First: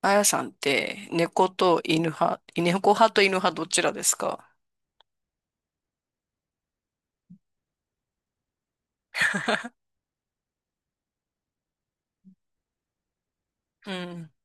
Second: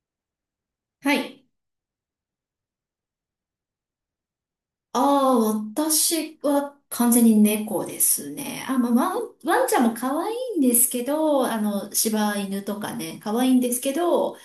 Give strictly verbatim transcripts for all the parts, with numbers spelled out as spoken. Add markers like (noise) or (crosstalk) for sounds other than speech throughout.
あやさんってはい。猫と犬派、猫派と犬派どちらですか？ああ、私は完全に猫ですね。あ、まあ、ワン、ワンちゃんも可愛いんですけど、あの、柴犬とかね、可愛いんですうけん。ど、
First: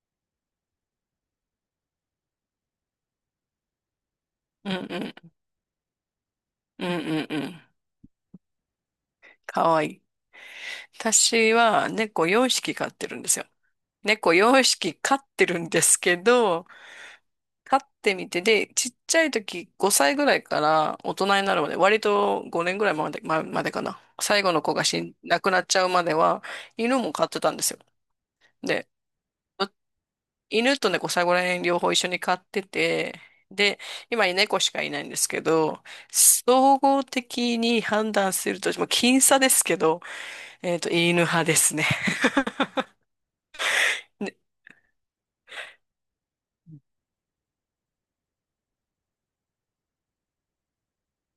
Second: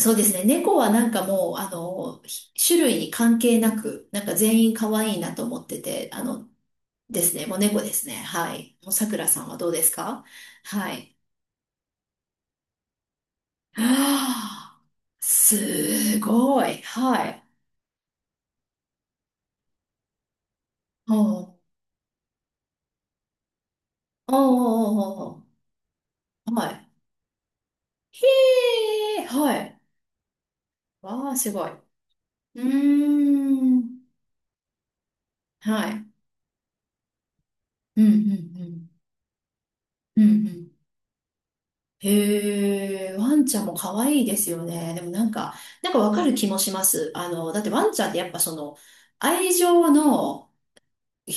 そうですね、猫はなんかもう、あの、ひ種類に関係なく、なんか全う員ん可う愛いんなと思ってて、あの、うん。うでんすうね、もうん。猫ですね。はい。もうさくらさんはかどうでわいすい。か？はい。私は猫よんひき飼ってるんですよ。猫4はあ、匹飼ってるんですけすごど、い。はい。飼ってみて、で、ちっちゃい時ごさいぐらいからお大人になうるまで、割とごねんぐらいまで、ま、までかな。最後の子おうがお死ん、うお亡くうなっちゃうまではおうはい。犬も飼ってたんですよ。へで、え、はい。犬と猫最わ後あ、らす辺ごい。両方一う緒に飼ってて、ーで、ん。今猫しかいないんですけど、はい。総合的にうん、う判断すると、もうん、僅差ですけど、うん。うん、うん。えっと、犬派ですね。へえ、ワンちゃんも可愛いで、ですよね。でもなんか、なんかわかる気もします。あの、だってワンちゃんってやっぱその、愛情の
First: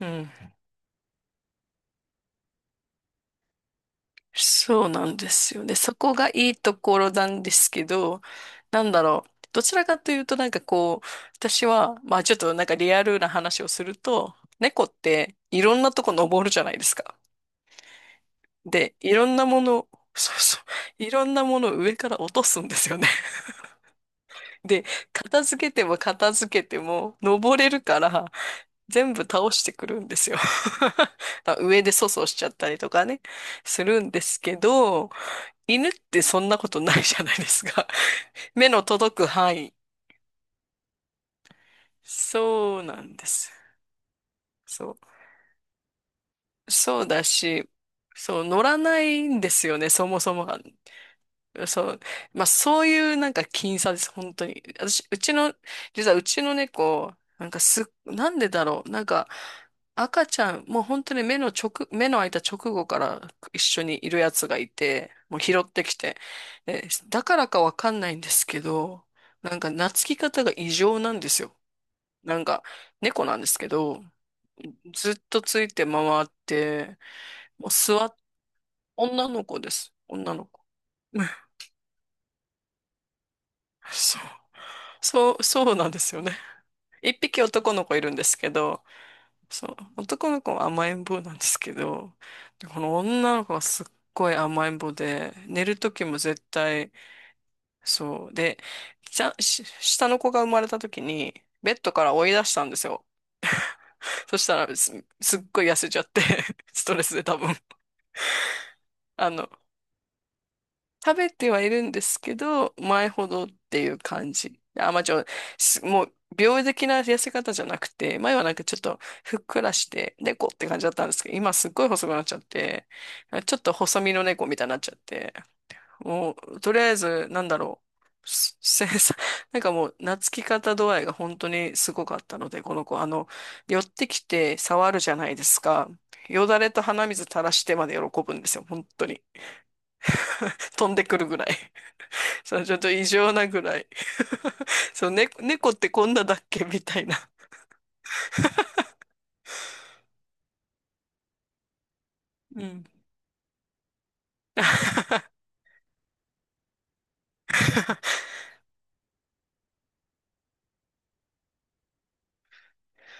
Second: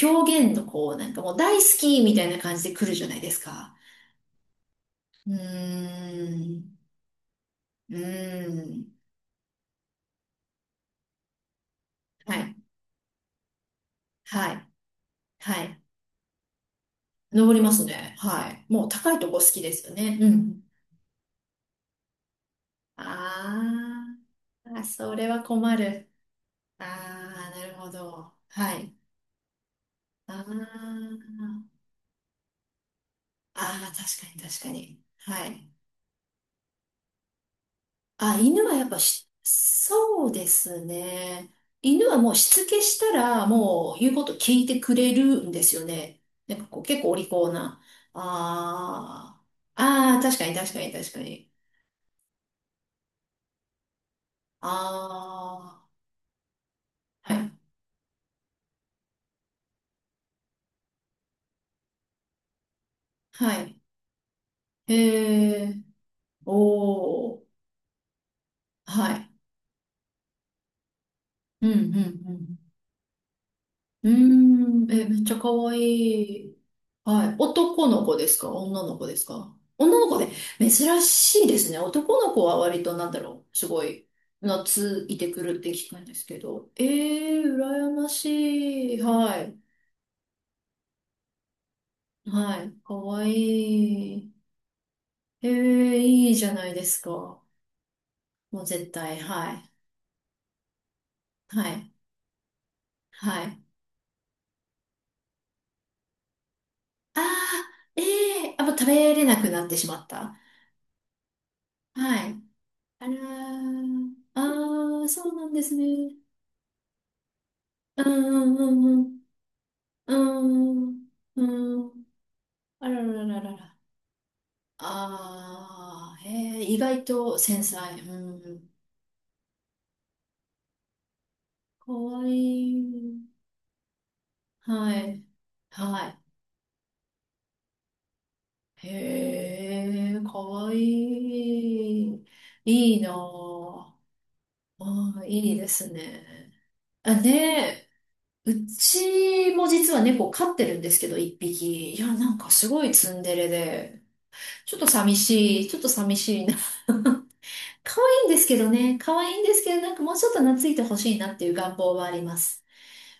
うん。表現のこう、なんかもう大好きみたいな感じで来るじゃないですか。そうなんでうーすよね。そこがいいん。ところなんですけうど、ーなんん。だろう。どちらかというとなんかこう、私は、まあちはょっとい。なんかリアルな話をすると、はい。猫ってはいろい。んなとこ登るじゃないですか。登りますね。はい。もうで、い高いろとこん好なきもですの、よね。うそうそん。う、いろんなものを上から落とすんですよね。ああ、で、それは片付け困てもる。片付けてあもあ、登なれるるほからど。はい。全部倒してくるんですあよ。(laughs) ーまあ上で粗相しちゃったりとかね、すあー、るん確ですかにけ確かに。ど、はい。犬ってそんなことないじゃないですか。あ、(laughs) 犬目はのやっぱ届くし、範囲。そうですね。犬はもうしつけそうしなたんでら、す。もう言うこと聞いてそくう。れるんですよね。なんかこうそ結う構おだ利口し、な。そう、乗らないあんですよね、そあ、あもあ、そ確もかにが。確かに確かに。そう。まあ、そういうなんか僅差です、本当に。私、うちの、あ実はうちの猫、あ、はなんかい。すっ、なんでだろう。なんか、赤ちゃん、もう本当に目の直、目の開いた直後からは一い。緒にいるやつがいへて、もう拾っえ、てきて。でだかおー、らかわかんないんですけど、はい。なんか懐き方が異常なんですよ。うんうんうなんか、ん猫なんですけど、うーん、え、ずっめっちゃと可つい愛て回っい。て、はい。もう男の座っ、子ですか？女の子です女のか？子です。女の子で女の子。珍 (laughs) しいですね。男の子は割となんだろう。すごい、そう。懐いてそくう、(laughs) るってそうな聞んくでんですよすね。けど。えいっぴきー、男の羨子いまるんですけど、しい。はい。そう、男の子は甘えん坊なんですけど、はい。この可愛女の子はすっごい。い甘えん坊で、えー、寝る時もいい絶じゃないで対、すか。そう。で、もう絶対、ちゃん、はしい。下の子が生まれた時に、はベッい。ドから追い出したんですよ。はい。そしたらす、すっごい痩せちゃって、(laughs) ストレスあで多分。ー、ええー、あ、もう食べれあなの、くなってしまった。食べてはいるんですはい。けど、あ前らほどっていうー、感あじ。あ、まあ、ー、ちょ、そうなんですすね。もう、病的な痩せ方じゃなくうて、前はなんんかちょっとうんふっくらしうて、猫って感じんうだん。ったんですけど、う今すっんごういん。細くなっちゃって、あららららちょらっとら。細身の猫みたいになっちゃって、ああ、もへう、え、と意りあえ外ず、となんだ繊ろ細。うう、すん。せ (laughs) なんかもう、懐き方度合いが本当にかすごかっわいたので、この子、あい。の、寄ってきて触はるじゃい。ないですか。はよだれと鼻水垂らしてまで喜ぶんですよ、本い。当に。へえ、か (laughs) わい飛んでくるぐらい。い。そう、ちょっといい異な常なぐらい。あ。(laughs) そう、ああね、いいで猫っすてこんなだっね。けみたいあ、な。ねえ。うちも実は猫飼ってるんですけど、一匹。いや、なんかうすごん。いツンデレで。ちょっと寂 (laughs) しい、ちょっと寂しいな。可愛いんですけどね、可愛いんですけど、なんかもうちょっと懐いてほしいなっていう願望はあります。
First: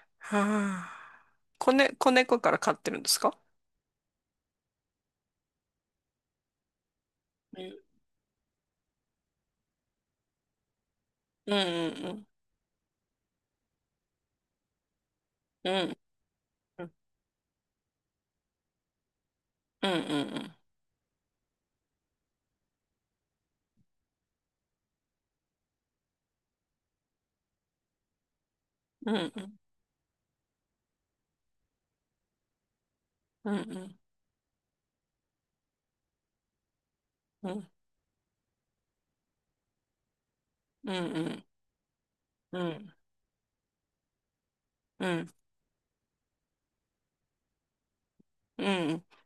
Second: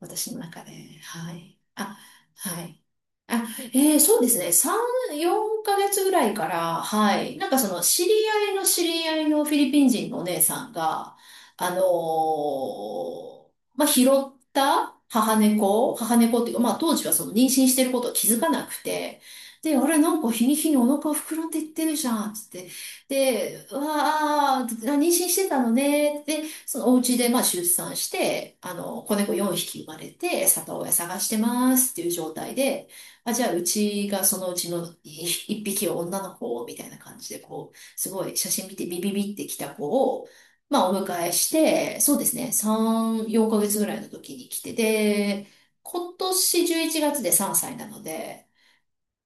私の中で。はあ、はい。子ね、あ、子猫からは飼っい。てるんですか？あ、えー、そうですね。さん、よんかげつぐらいから、はい。なんかうそんの、知り合いの知り合いのフィリピン人のお姉さんが、うんあのうんーまあ、拾った母う猫、ん母猫っていうか、まあ、う当ん時はその妊娠してることを気づかなくて、で、あうれ、なんか日にん日にお腹膨らんでいってるじゃん、つって。で、うわあ、妊娠してたのね。で、そのお家でまあ出産して、あの、う子んう猫4ん匹生まれて、里親探してますっていう状態で、あ、じゃうあんううんちがそのうちのいっぴきを女の子をみたいな感じで、うんこう、すごい写真見てビビビってきた子を、まあうおんう迎えんして、そうですね、うんさん、よんかげつぐらいの時に来て、うんで、今年じゅういちがつでさんさいなので、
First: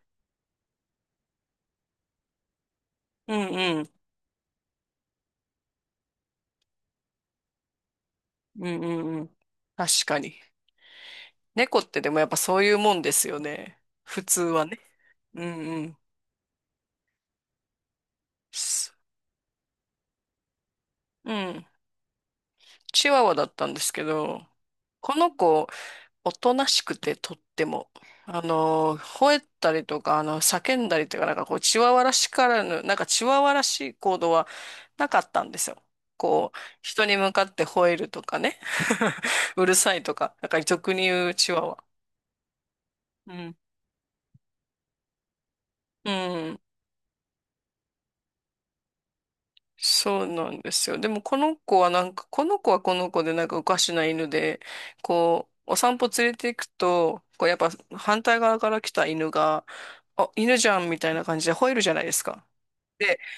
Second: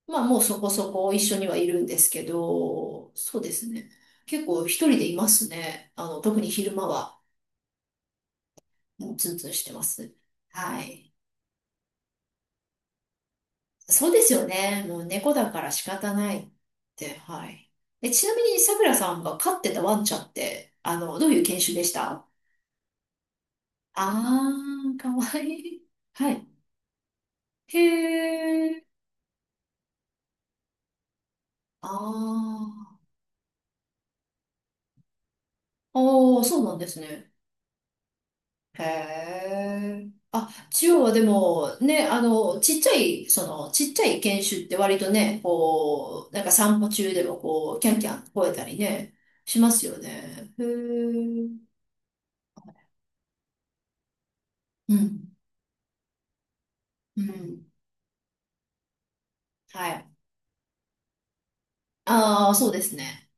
まあもうそこそこ一緒にはいるんですけど、そうですね。結構一人でいますね。あの、特に昼間は。うもうんうツん。ンツンしてま確す。かに。はい。猫ってでもやっぱそういうもんですよね。そうで普す通よはね。ね。もう猫うだんから仕うん。方ないって。はい。え、ちなみに、さくらさんが飼ってたワンちゃんって、あの、どうういう犬ん。種でした？チワワだったんですけど、あー、かこわのい子い。はおい。となしくてとってへも。あー。の、吠えたりとか、あの、叫んだりとか、なんかこう、チあワワらしからぬ、なんー。かチワワらしい行動はなかったんですよ。あー、こそう、うなんです人にね。向かって吠えるとかね。へ (laughs) うるさいえ。とか、なあ、んか中俗央にはで言うチワも、ワ。ね、あの、ちっちゃい、うそん。の、ちっちゃい犬種って割とね、うこう、なんかん。散歩中でもこう、キャンキャン吠えたりね、しますよそうなね。んへですよ。でもえ。この子はなんか、この子はこの子でなんかおかしな犬で、うん、こう、お散歩連れて行くうと、こうやっん、ぱ反対側から来た犬が、はい。あ、犬じゃんみたいな感じで吠えるじゃないですか。ああ、そうですで、ね。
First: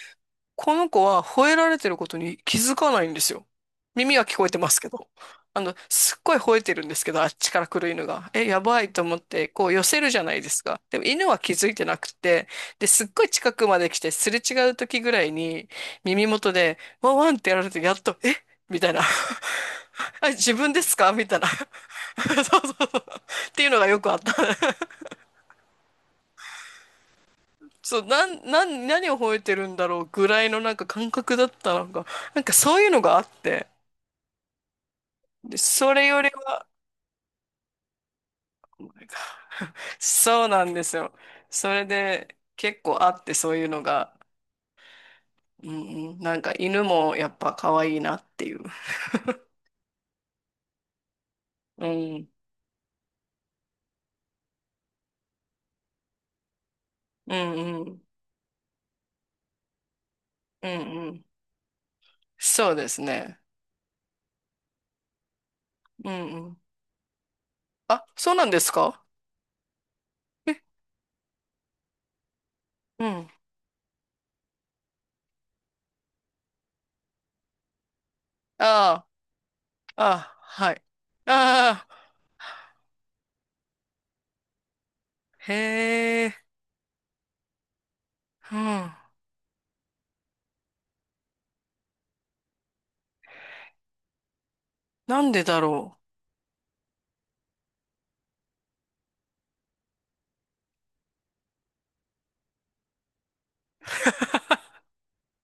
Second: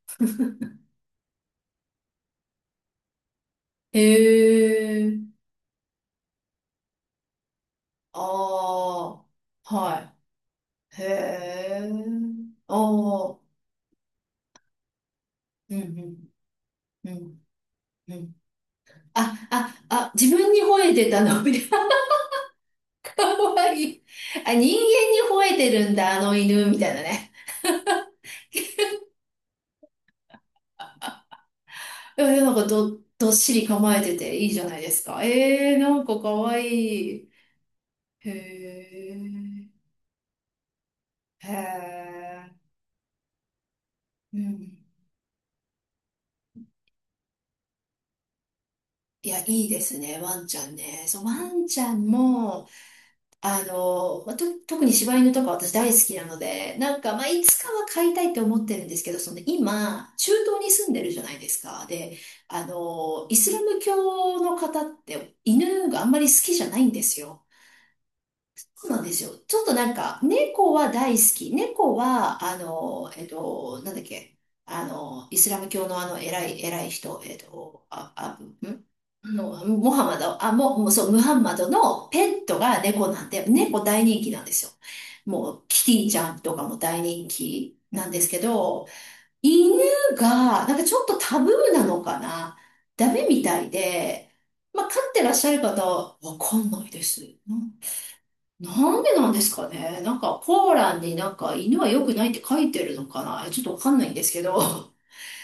この子は吠えられてることに気づかないんですよ。へ耳は聞こえてますけど。え。あの、すっごい吠えてるんですけど、あっちから来る犬が。え、やばいと思っあて、こうあ、寄はせるじゃないですか。でい。へも犬は気づいえ。てなくて、あで、すっごいあ、近くまで来て、すれ違う時ぐらいに、うん、う耳元で、ん、ワうンワンっん、てやられて、やっうと、えん。みたいな。あ、あ、あ、(laughs) あ、自分自に分で吠えすてかたみたいの、な。みたいな。 (laughs) そうそうそう。かってわいうのいがよい。くあった。あ、人間に吠えてるんだ、あの犬、みたいなね。そう、なん、なん、何を吠えてるんだろうぐらいのなんか感覚だったのが、いや、いなやんなかんかそういうど、のがあどっっしりて、構えてていいじゃないですか。で、えー、なそんれかよかりわいは、い。へえ、(laughs) そうなんですよ。へそれでえ、結構あってそういうのが、うん。うんうん、なんか犬もやっぱ可愛いなっていう。いや、いいですね、ワンちゃんね。そう、ワンちうゃんん、も、あの、まあと、特に柴犬とか私大好きなので、なんか、まあ、ういつかん、うはん、飼いたいって思ってるんですけど、その今、中東うん、に住んでうるじゃん。ないですか。で、あそうですの、イね。スラム教の方って犬があうんまりん、好うきん。じゃないんですよ。あ、そうなんですそうなんか？ですよ。ちょっとなんか、え、猫は大好き。猫は、あうの、えっん。と、なんだっけ、あの、イスラム教のあの、偉い、偉い人、えっと、あ、あ、ん、ああの、モあ、ハあマあ、ド、あ、はも、い。もうそう、ムハンマドあのあ、ペットが猫なんで、猫大人気なんですよ。もう、キティちへゃえ、んとかも大人気なんですけうど、ん。犬が、なんかちょっとタブーなのかな？ダメみたいで、まあ、飼ってなんらっでしゃだる方、ろわかんないです。な、なんでなんですかね？なんか、コーランになんか犬は良くないって書いてるのかな？ちょっとわう。かんないんですけ (laughs) ど。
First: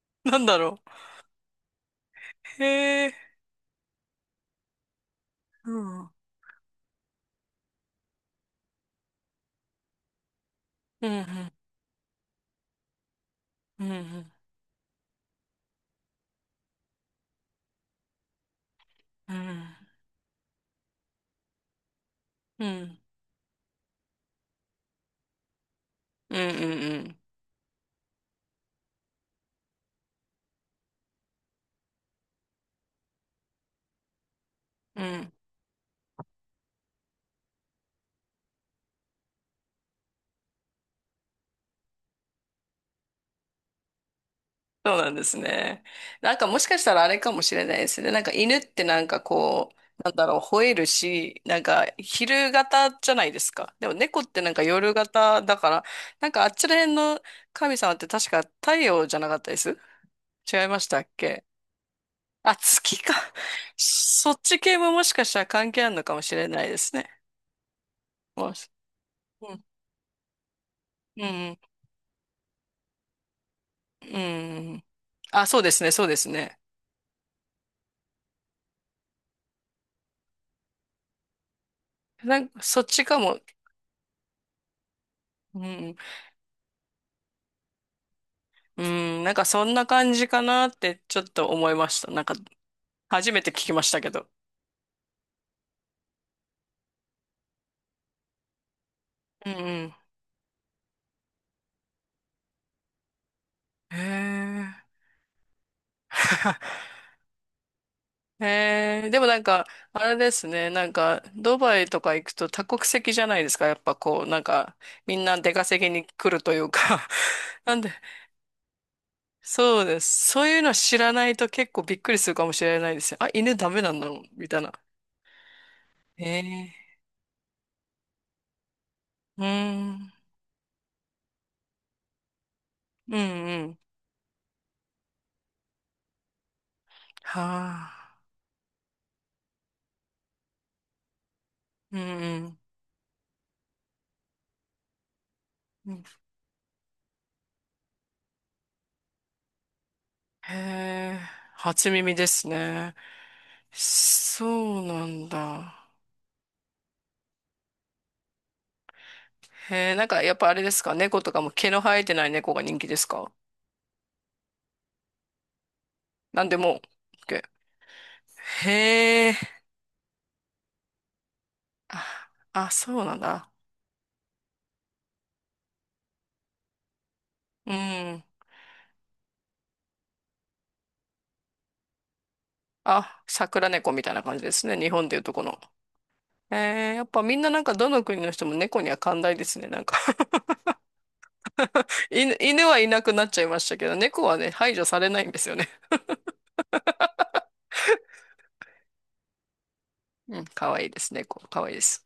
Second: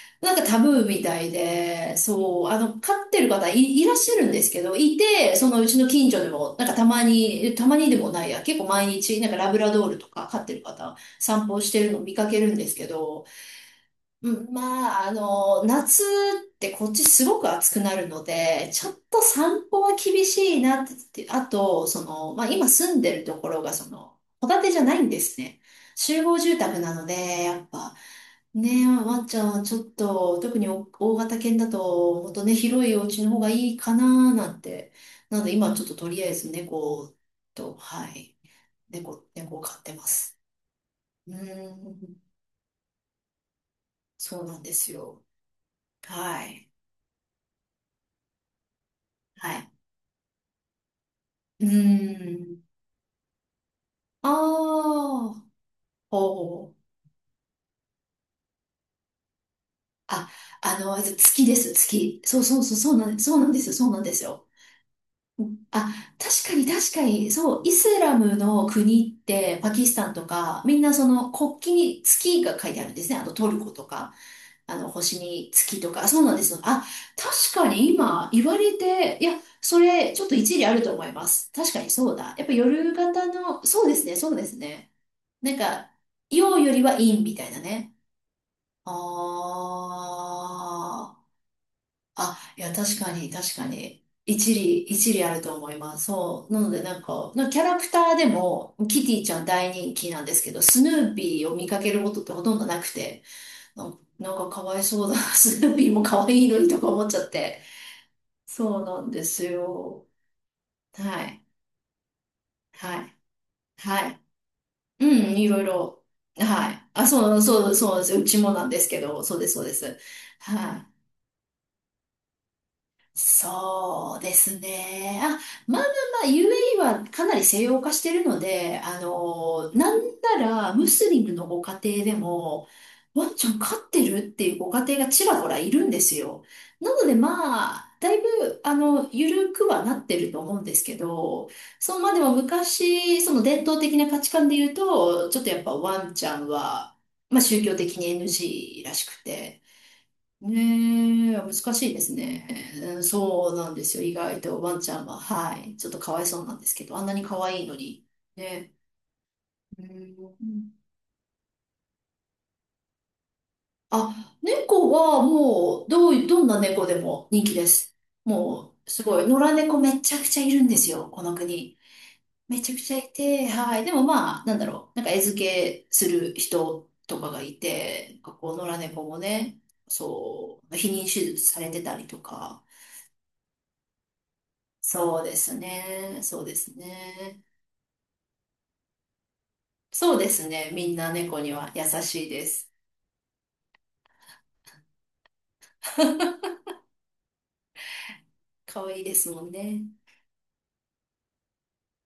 (laughs) なんなかんタだブろーみたいで、そう、あう。の、飼へっえ。てる方い、いらっしゃるんですけど、いて、そのううちのん。う近ん、所でも、なんかたまに、たまにでもないや、結構毎日、なんかラブラドールとか飼ってる方、う散ん、歩してるの見かけるんですけど、うん、ううん、ん、まあ、あの、夏ってこっちすごく暑くなるので、ちょっとうん、散歩は厳しいなって、あと、その、まあう今住ん、んでるところが、その、戸建てじゃないんですね。集う合ん、住宅なうのん。で、やっぱ、ねえ、ワンちゃん、ちょっと、特にお大型犬だと、もっとね、広いお家の方がいいかななんて。うん、なので、今ちょっととりあえず猫と、はい、猫、猫を飼ってます。うーん、そうなんですそうなんでよ。すね。なんはかもしい。かしたらあれかもしれないですね。なんか犬ってなんかはい。こう、なんだろう、吠えるし、なんうーか昼ん。型じゃないですか。でも猫っあてなんか夜型あ、だから、なんかあっちほらう。辺の神様って確か太陽じゃなかったです？あ、違いあましの、たっ月け？です、月。そうあ、そうそう、そう月なか。ん、そうなんですよ、そうなんですそっよ。ち系ももしかしたうらん、関係ああ、るのかもしれ確かなにいで確すかね。に、そう、イスラムものし、国っうて、ん。パキスタンとか、みんなそうの国ん旗に月が書いてあるんですね。あの、トルコとか、うあん。の、星あ、にそうで月すとね、そか、うでそうすなんですね。よ。あ、確かに今言われて、いや、それ、ちょっと一理あると思います。確かにそうだ。なやっんぱか、そっ夜ちか型も。の、そうですね、そうですね。なんうか、ん。陽よりは陰みたいなね。うん、なんかそんな感じかなってあちょっと思いました。なんか、あ。あ、いや、確かに、初めて確聞かきましたに。けど。一理、一理あると思います。そう。なので、なんか、なんかキャラクターでも、キティちゃんう大人ん気なんですけど、スヌーピーを見かけることってほとんどなくて、な、うん。へなんかかわいえ。そうだな。(laughs) スヌーピーも可愛いのにとか (laughs) 思っちゃって。そうなへんえ。ででもなんすか、あよ。れですね。なんか、はい。ドバイとか行くと多国は籍い。じゃないですか。やっぱはい。こう、なんか、うみんん、ない出ろい稼ぎろ。に来るというはい。あ、か。そう、(laughs) そう、なんで、そうです。うちもなんですけど、そうです、そうでそうす。です。そういうのはい。知らないと結構びっくりするかもしれないですよ。あ、犬ダメなんだそろううでみたすいな。ね。あ、まあまあまあ、へえ。ユーエーイー はかなり西洋化してるので、あうの、なんん。ならムスリムのご家庭でも、うんワンちゃんう飼ん。ってるっていうご家庭がちらほらいるんですよ。なのではまあ、だいあ。ぶ、あの、緩くはなってると思うんですけど、そうう、まあでもん昔、その伝統的な価値観で言うと、ちょっとやっぱうん。ワンちゃんは、まあ宗教的に エヌジー らしくて、へえ。ねえ、難し初いです耳でね。すね。うん、そうなんですよ。意外そとワンうちゃんなは。んはい。ちだ。ょっとかわいそうなんですけど、あんなに可愛いのに。ね。うへえ。なんかやっぱあれでん、すか、猫とかも毛の生えてない猫が人気ですか？あ、猫はもう、どうい、どなんんでなも。猫でも人気です。オーケー。 もう、すごい。へえ。野良猫めちゃくちゃいるんですよ。この国。あ、めあ、ちゃくちゃそういなんて、だ。はい。でもまあ、なんだろう。なんか餌付けする人とかがいうて、なんん。かこう、野良猫もね、そう、避妊手術されてたりとか。あ、桜猫みたいな感じですね。日本でそいううとでこすの。ね。そうですえー、やっぱみんね。ななんかどの国の人も猫には寛大ですね。なんか、 そうですね。みんな猫には優 (laughs) しい犬、で犬す。はいなくなっちゃいましたけど、猫はね、排除されないんですよね。(laughs) 可愛いですもんね。うん、かわいいです。猫、かわいいです。